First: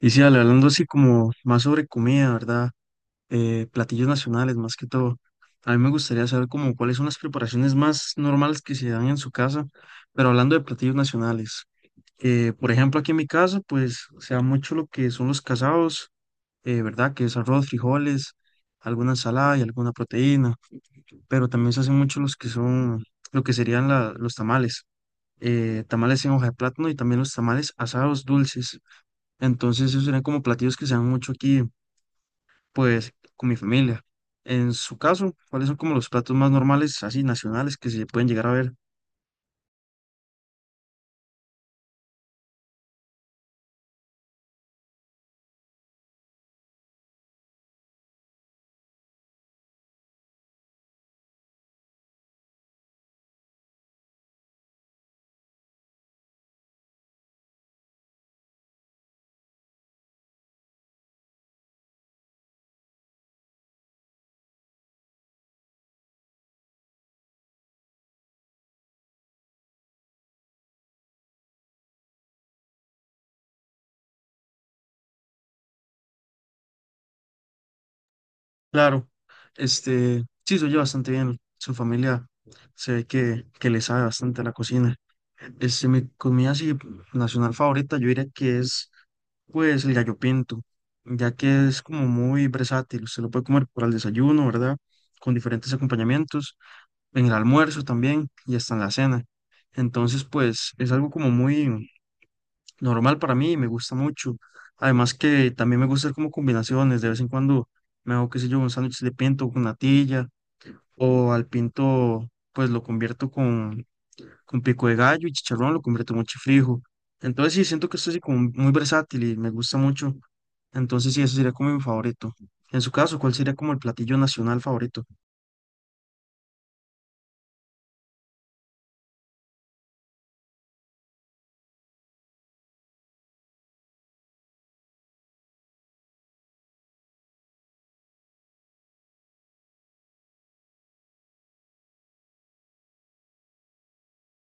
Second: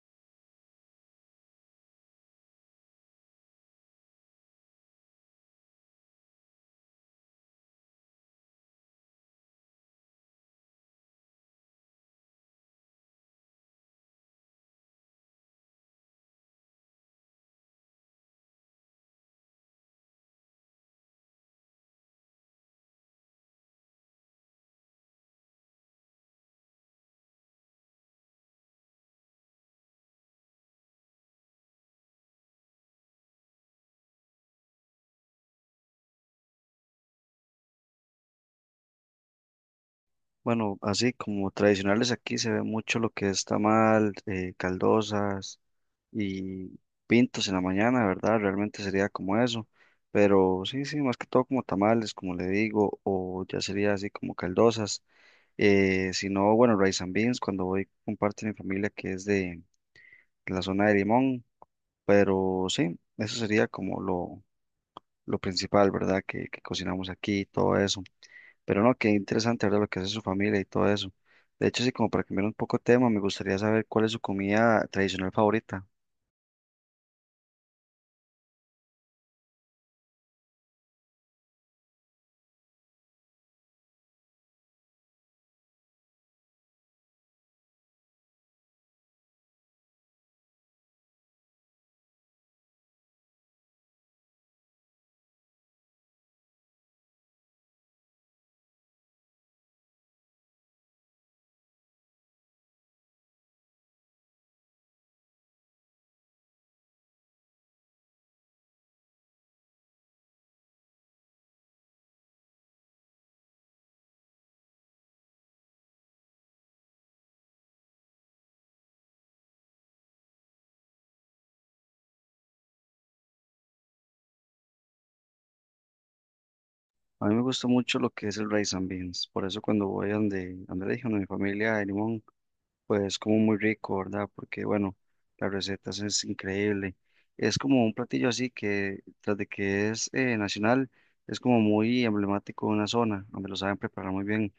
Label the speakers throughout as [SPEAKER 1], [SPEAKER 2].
[SPEAKER 1] Y sí, Ale, hablando así como más sobre comida, ¿verdad? Platillos nacionales más que todo. A mí me gustaría saber como cuáles son las preparaciones más normales que se dan en su casa, pero hablando de platillos nacionales. Por ejemplo, aquí en mi casa, pues se da mucho lo que son los casados, ¿verdad? Que es arroz, frijoles, alguna ensalada y alguna proteína, pero también se hacen mucho los que son, lo que serían los tamales. Tamales en hoja de plátano y también los tamales asados dulces. Entonces, esos serían como platillos que se dan mucho aquí pues con mi familia. En su caso, ¿cuáles son como los platos más normales, así nacionales, que se pueden llegar a ver?
[SPEAKER 2] Bueno, así como tradicionales aquí se ve mucho lo que es tamal, caldosas y pintos en la mañana, ¿verdad? Realmente sería como eso. Pero sí, sí, más que todo como tamales, como le digo, o ya sería así como caldosas. Si no, bueno, rice and beans, cuando voy con parte de mi familia que es de la zona de Limón. Pero sí, eso sería como lo principal, ¿verdad? Que cocinamos aquí y todo eso. Pero no, qué interesante, ¿verdad? Lo que hace su familia y todo eso. De hecho, sí, como para cambiar un poco de tema, me gustaría saber cuál es su comida tradicional favorita.
[SPEAKER 1] Claro, este, sí, se oye bastante bien. Su familia se ve que le sabe bastante a la cocina. Este, mi comida así nacional favorita, yo diría que es pues el gallo pinto, ya que es como muy versátil, se lo puede comer para el desayuno, ¿verdad? Con diferentes acompañamientos, en el almuerzo también y hasta en la cena. Entonces, pues es algo como muy, normal para mí, me gusta mucho. Además que también me gusta hacer como combinaciones, de vez en cuando me hago, qué sé yo, un sándwich de pinto con natilla o al pinto pues lo convierto con pico de gallo y chicharrón, lo convierto en chifrijo. Entonces sí, siento que estoy así como muy versátil y me gusta mucho. Entonces sí, eso sería como mi favorito. En su caso, ¿cuál sería como el platillo nacional favorito?
[SPEAKER 2] A mí me gusta mucho lo que es el rice and beans. Por eso cuando voy a donde le dije, donde mi familia de Limón, pues como muy rico, ¿verdad? Porque bueno, la receta es increíble. Es como un platillo así que, tras de que es nacional, es como muy emblemático de una zona donde lo saben preparar muy bien.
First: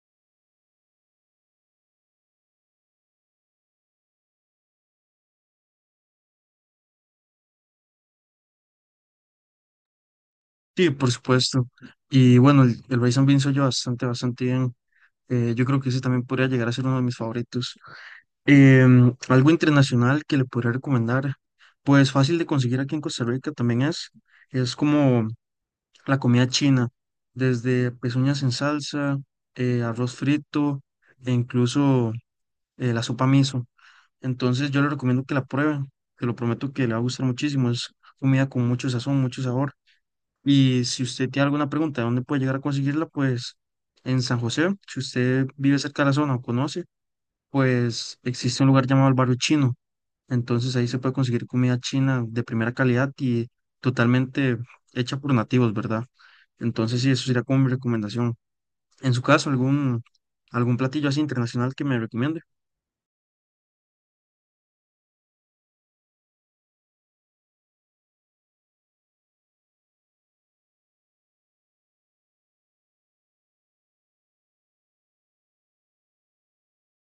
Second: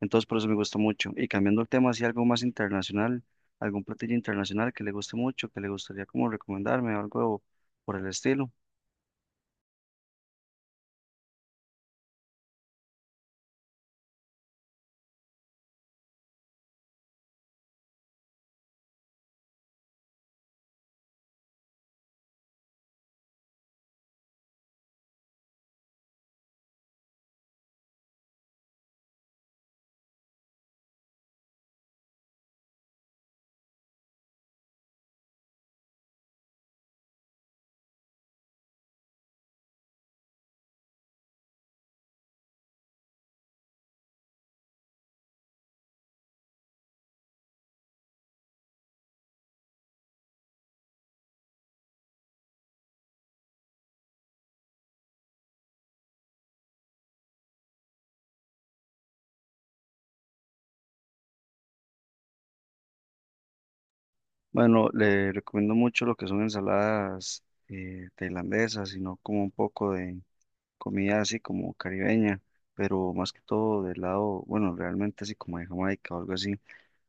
[SPEAKER 2] Entonces por eso me gusta mucho. Y cambiando el tema, así algo más internacional, algún platillo internacional que le guste mucho, que le gustaría como recomendarme, algo por el estilo.
[SPEAKER 1] Sí, por supuesto. Y bueno, el rice and beans soy yo bastante, bastante bien. Yo creo que ese también podría llegar a ser uno de mis favoritos. Algo internacional que le podría recomendar, pues fácil de conseguir aquí en Costa Rica también es como la comida china, desde pezuñas en salsa, arroz frito e incluso la sopa miso. Entonces yo le recomiendo que la prueben, te lo prometo que le va a gustar muchísimo, es comida con mucho sazón, mucho sabor. Y si usted tiene alguna pregunta de dónde puede llegar a conseguirla, pues en San José, si usted vive cerca de la zona o conoce, pues existe un lugar llamado el Barrio Chino, entonces ahí se puede conseguir comida china de primera calidad y totalmente hecha por nativos, ¿verdad? Entonces sí, eso sería como mi recomendación. En su caso, algún, algún platillo así internacional que me recomiende.
[SPEAKER 2] Bueno, le recomiendo mucho lo que son ensaladas tailandesas, sino como un poco de comida así como caribeña, pero más que todo del lado, bueno, realmente así como de Jamaica o algo así,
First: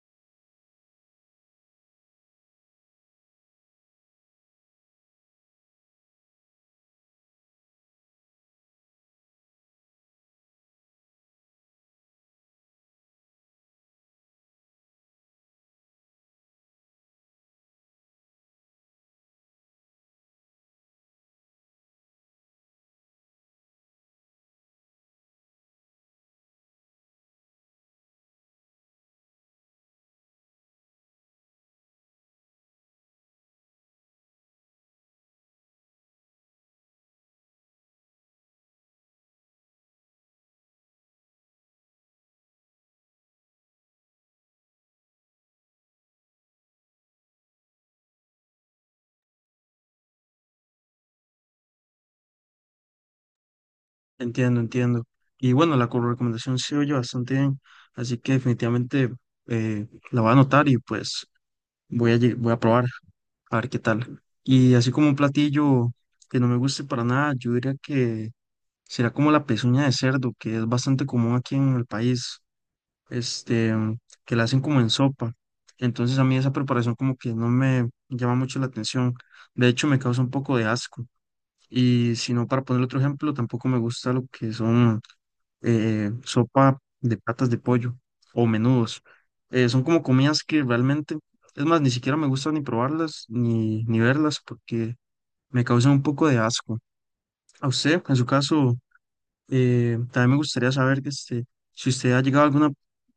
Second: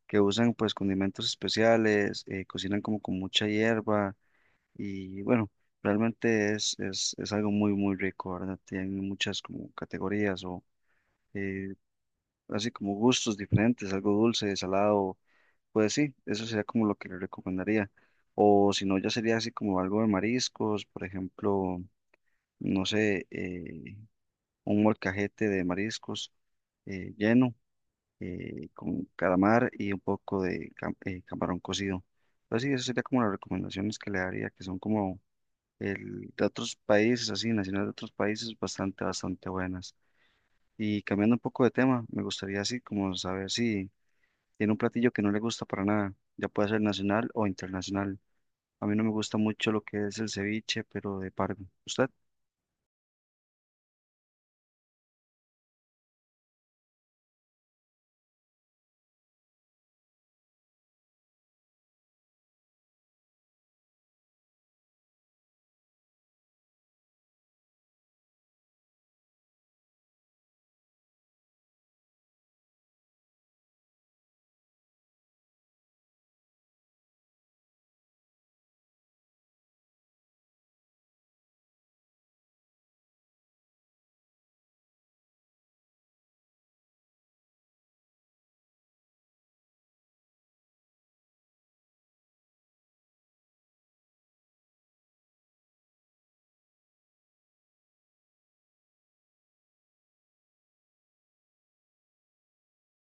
[SPEAKER 2] que usan pues condimentos especiales, cocinan como con mucha hierba y bueno, realmente es algo muy, muy rico, ¿verdad? Tienen muchas como categorías o eh, así como gustos diferentes, algo dulce, salado, pues sí, eso sería como lo que le recomendaría. O si no, ya sería así como algo de mariscos, por ejemplo, no sé, un molcajete de mariscos lleno con calamar y un poco de camarón cocido. Pero sí, eso sería como las recomendaciones que le daría, que son como el de otros países, así, nacionales de otros países, bastante, bastante buenas. Y cambiando un poco de tema, me gustaría así como saber si tiene un platillo que no le gusta para nada, ya puede ser nacional o internacional. A mí no me gusta mucho lo que es el ceviche, pero de pargo. ¿Usted?
[SPEAKER 1] Entiendo, entiendo. Y bueno, la recomendación se oye bastante bien, así que definitivamente eh, la voy a anotar y pues voy a, voy a probar a ver qué tal. Y así como un platillo que no me guste para nada, yo diría que será como la pezuña de cerdo, que es bastante común aquí en el país. Este, que la hacen como en sopa. Entonces a mí esa preparación como que no me llama mucho la atención. De hecho, me causa un poco de asco. Y si no, para poner otro ejemplo, tampoco me gusta lo que son sopa de patas de pollo o menudos. Son como comidas que realmente, es más, ni siquiera me gusta ni probarlas ni, ni verlas porque me causan un poco de asco. A usted, en su caso, también me gustaría saber que este, si usted ha llegado a alguna,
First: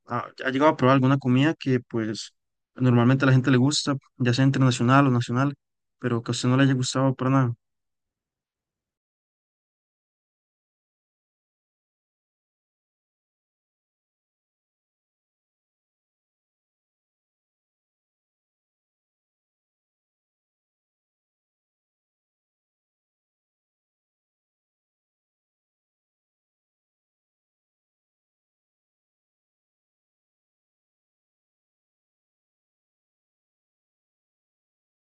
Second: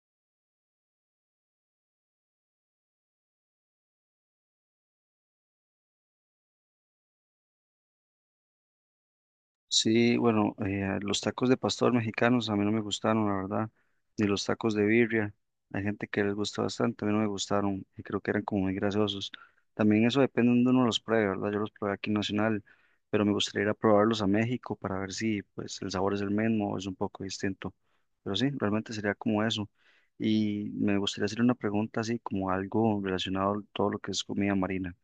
[SPEAKER 1] ha, ha llegado a probar alguna comida que pues normalmente a la gente le gusta, ya sea internacional o nacional, pero que a usted no le haya gustado para nada.
[SPEAKER 2] Sí, bueno, los tacos de pastor mexicanos a mí no me gustaron, la verdad, ni los tacos de birria. Hay gente que les gusta bastante, a mí no me gustaron y creo que eran como muy grasosos. También eso depende de donde uno los pruebe, ¿verdad? Yo los probé aquí en Nacional, pero me gustaría ir a probarlos a México para ver si pues el sabor es el mismo o es un poco distinto. Pero sí, realmente sería como eso. Y me gustaría hacer una pregunta así como algo relacionado a todo lo que es comida marina.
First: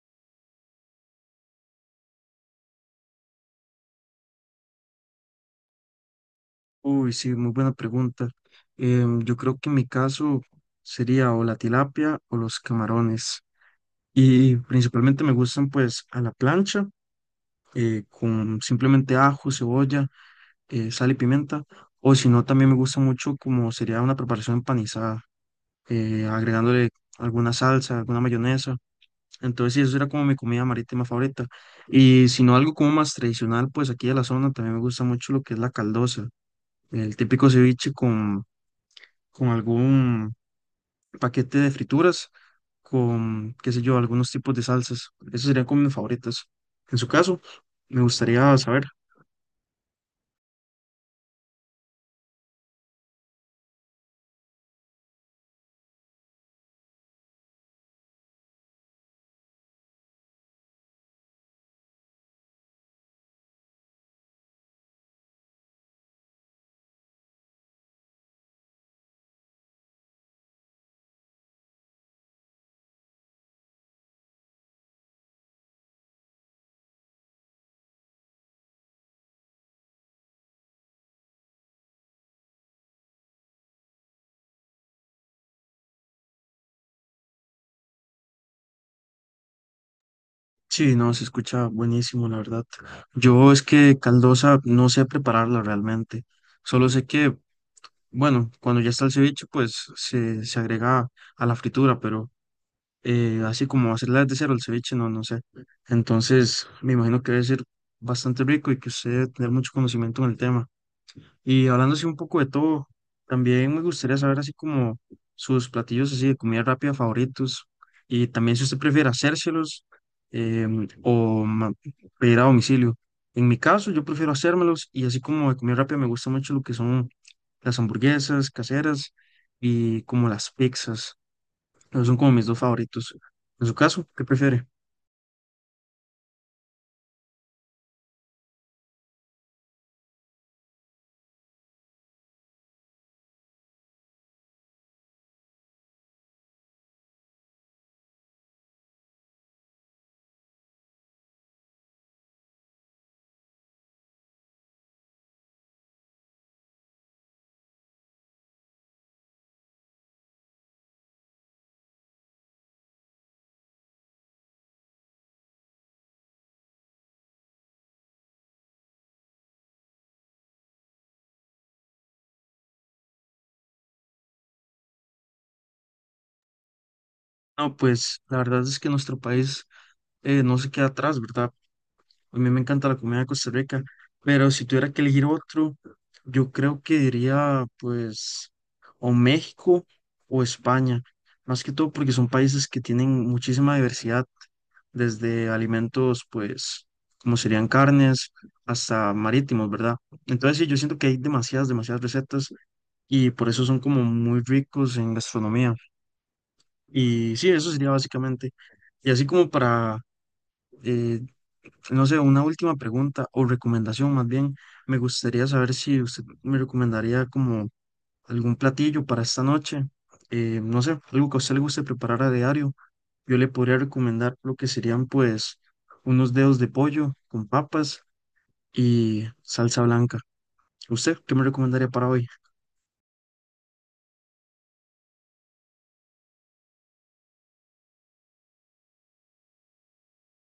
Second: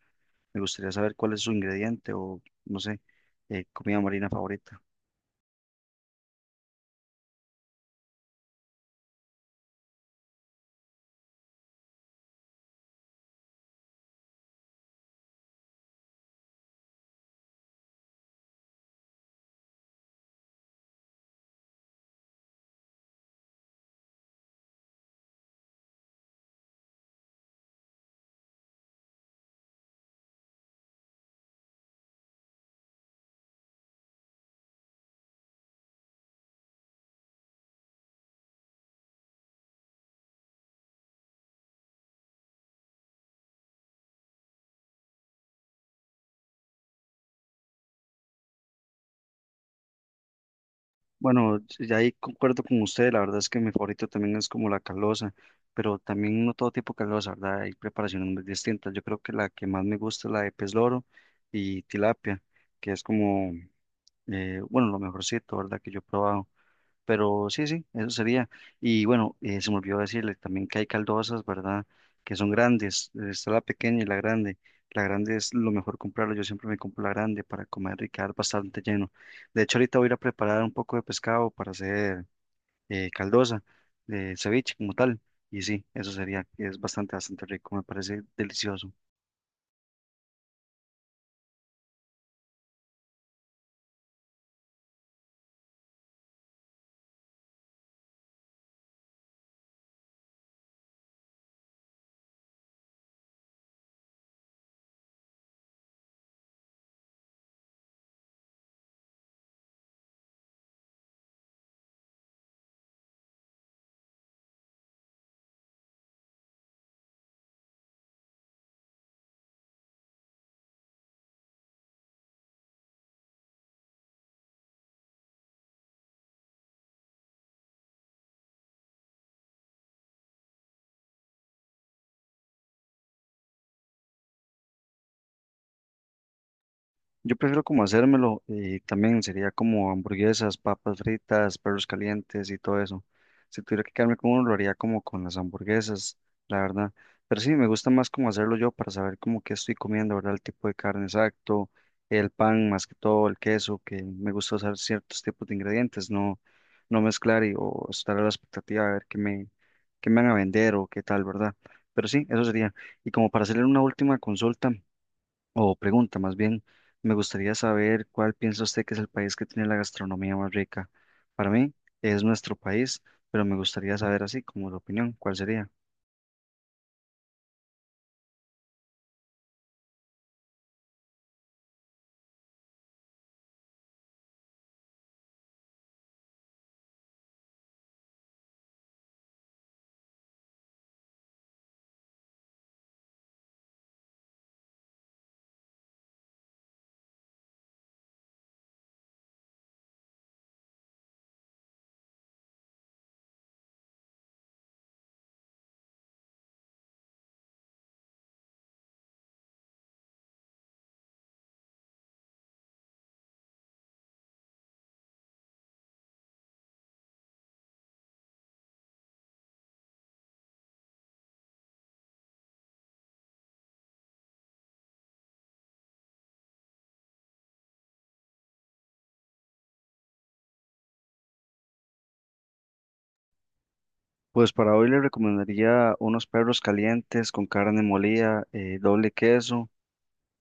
[SPEAKER 2] Me gustaría saber cuál es su ingrediente o no sé, comida marina favorita.
[SPEAKER 1] Uy, sí, muy buena pregunta. Yo creo que en mi caso sería o la tilapia o los camarones. Y principalmente me gustan pues a la plancha, con simplemente ajo, cebolla, sal y pimienta. O si no, también me gusta mucho como sería una preparación empanizada agregándole alguna salsa, alguna mayonesa. Entonces, sí, eso era como mi comida marítima favorita. Y si no, algo como más tradicional, pues aquí de la zona también me gusta mucho lo que es la caldosa, el típico ceviche con algún paquete de frituras, con, qué sé yo, algunos tipos de salsas. Esos serían como mis favoritas. En su caso, me gustaría saber.
[SPEAKER 2] Bueno, sí, ya ahí concuerdo con usted, la verdad es que mi favorito también es como la calosa, pero también no todo tipo de calosa, ¿verdad? Hay preparaciones muy distintas. Yo creo que la que más me gusta es la de pez loro y tilapia, que es como, bueno, lo mejorcito, ¿verdad? Que yo he probado. Pero sí, sí, eso sería. Y bueno, se me olvidó decirle también que hay caldosas, ¿verdad? Que son grandes. Está la pequeña y la grande. La grande es lo mejor comprarla. Yo siempre me compro la grande para comer y quedar bastante lleno. De hecho, ahorita voy a ir a preparar un poco de pescado para hacer caldosa de ceviche como tal. Y sí, eso sería. Es bastante, bastante rico. Me parece delicioso.
[SPEAKER 1] Sí, no, se escucha buenísimo, la verdad. Yo es que caldosa no sé prepararla realmente. Solo sé que bueno, cuando ya está el ceviche, pues se agrega a la fritura, pero así como hacerla desde cero el ceviche, no, no sé. Entonces, me imagino que debe ser bastante rico y que usted debe tener mucho conocimiento en el tema. Y hablando así un poco de todo, también me gustaría saber así como sus platillos así de comida rápida favoritos y también si usted prefiere hacérselos o pedir a domicilio. En mi caso, yo prefiero hacérmelos y así como de comida rápida me gusta mucho lo que son las hamburguesas caseras y como las pizzas. Esos son como mis dos favoritos. En su caso, ¿qué prefiere?
[SPEAKER 2] Yo prefiero como hacérmelo y también sería como hamburguesas, papas fritas, perros calientes y todo eso. Si tuviera que quedarme con uno, lo haría como con las hamburguesas, la verdad. Pero sí, me gusta más como hacerlo yo para saber como qué estoy comiendo, ¿verdad? El tipo de carne exacto, el pan más que todo, el queso, que me gusta usar ciertos tipos de ingredientes, no, no mezclar y, o estar a la expectativa de ver qué me van a vender o qué tal, ¿verdad? Pero sí, eso sería. Y como para hacerle una última consulta o pregunta más bien, me gustaría saber cuál piensa usted que es el país que tiene la gastronomía más rica. Para mí es nuestro país, pero me gustaría saber así como la opinión, ¿cuál sería?
[SPEAKER 1] No, pues la verdad es que nuestro país no se queda atrás, ¿verdad? A mí me encanta la comida de Costa Rica, pero si tuviera que elegir otro, yo creo que diría pues o México o España, más que todo porque son países que tienen muchísima diversidad, desde alimentos pues como serían carnes hasta marítimos, ¿verdad? Entonces sí, yo siento que hay demasiadas, demasiadas recetas y por eso son como muy ricos en gastronomía. Y sí, eso sería básicamente. Y así como para eh, no sé, una última pregunta o recomendación más bien. Me gustaría saber si usted me recomendaría como algún platillo para esta noche. No sé, algo que a usted le guste preparar a diario. Yo le podría recomendar lo que serían pues unos dedos de pollo con papas y salsa blanca. ¿Usted qué me recomendaría para hoy?
[SPEAKER 2] Pues para hoy le recomendaría unos perros calientes con carne molida, doble queso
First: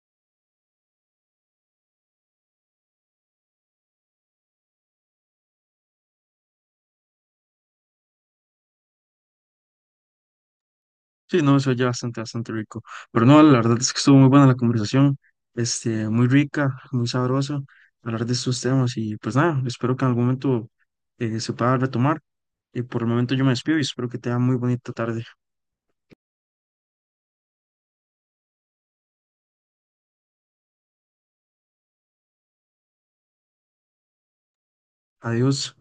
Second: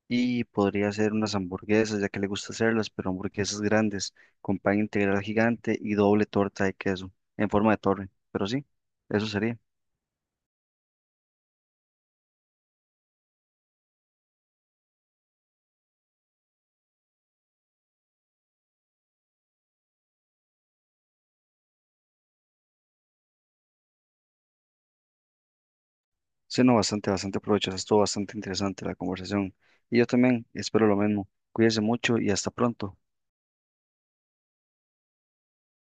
[SPEAKER 2] y podría hacer unas hamburguesas, ya que le gusta hacerlas, pero hamburguesas grandes con pan integral gigante y doble torta de queso en forma de torre. Pero sí, eso sería.
[SPEAKER 1] Sí, no, eso ya bastante, bastante rico. Pero no, la verdad es que estuvo muy buena la conversación, este, muy rica, muy sabrosa, hablar de estos temas y pues nada, espero que en algún momento se pueda retomar. Y por el momento yo me despido y espero que tenga muy bonita tarde.
[SPEAKER 2] Sí, no, bastante, bastante provechoso. Estuvo bastante interesante la conversación. Y yo también espero lo mismo. Cuídense mucho y hasta pronto.
[SPEAKER 1] Adiós.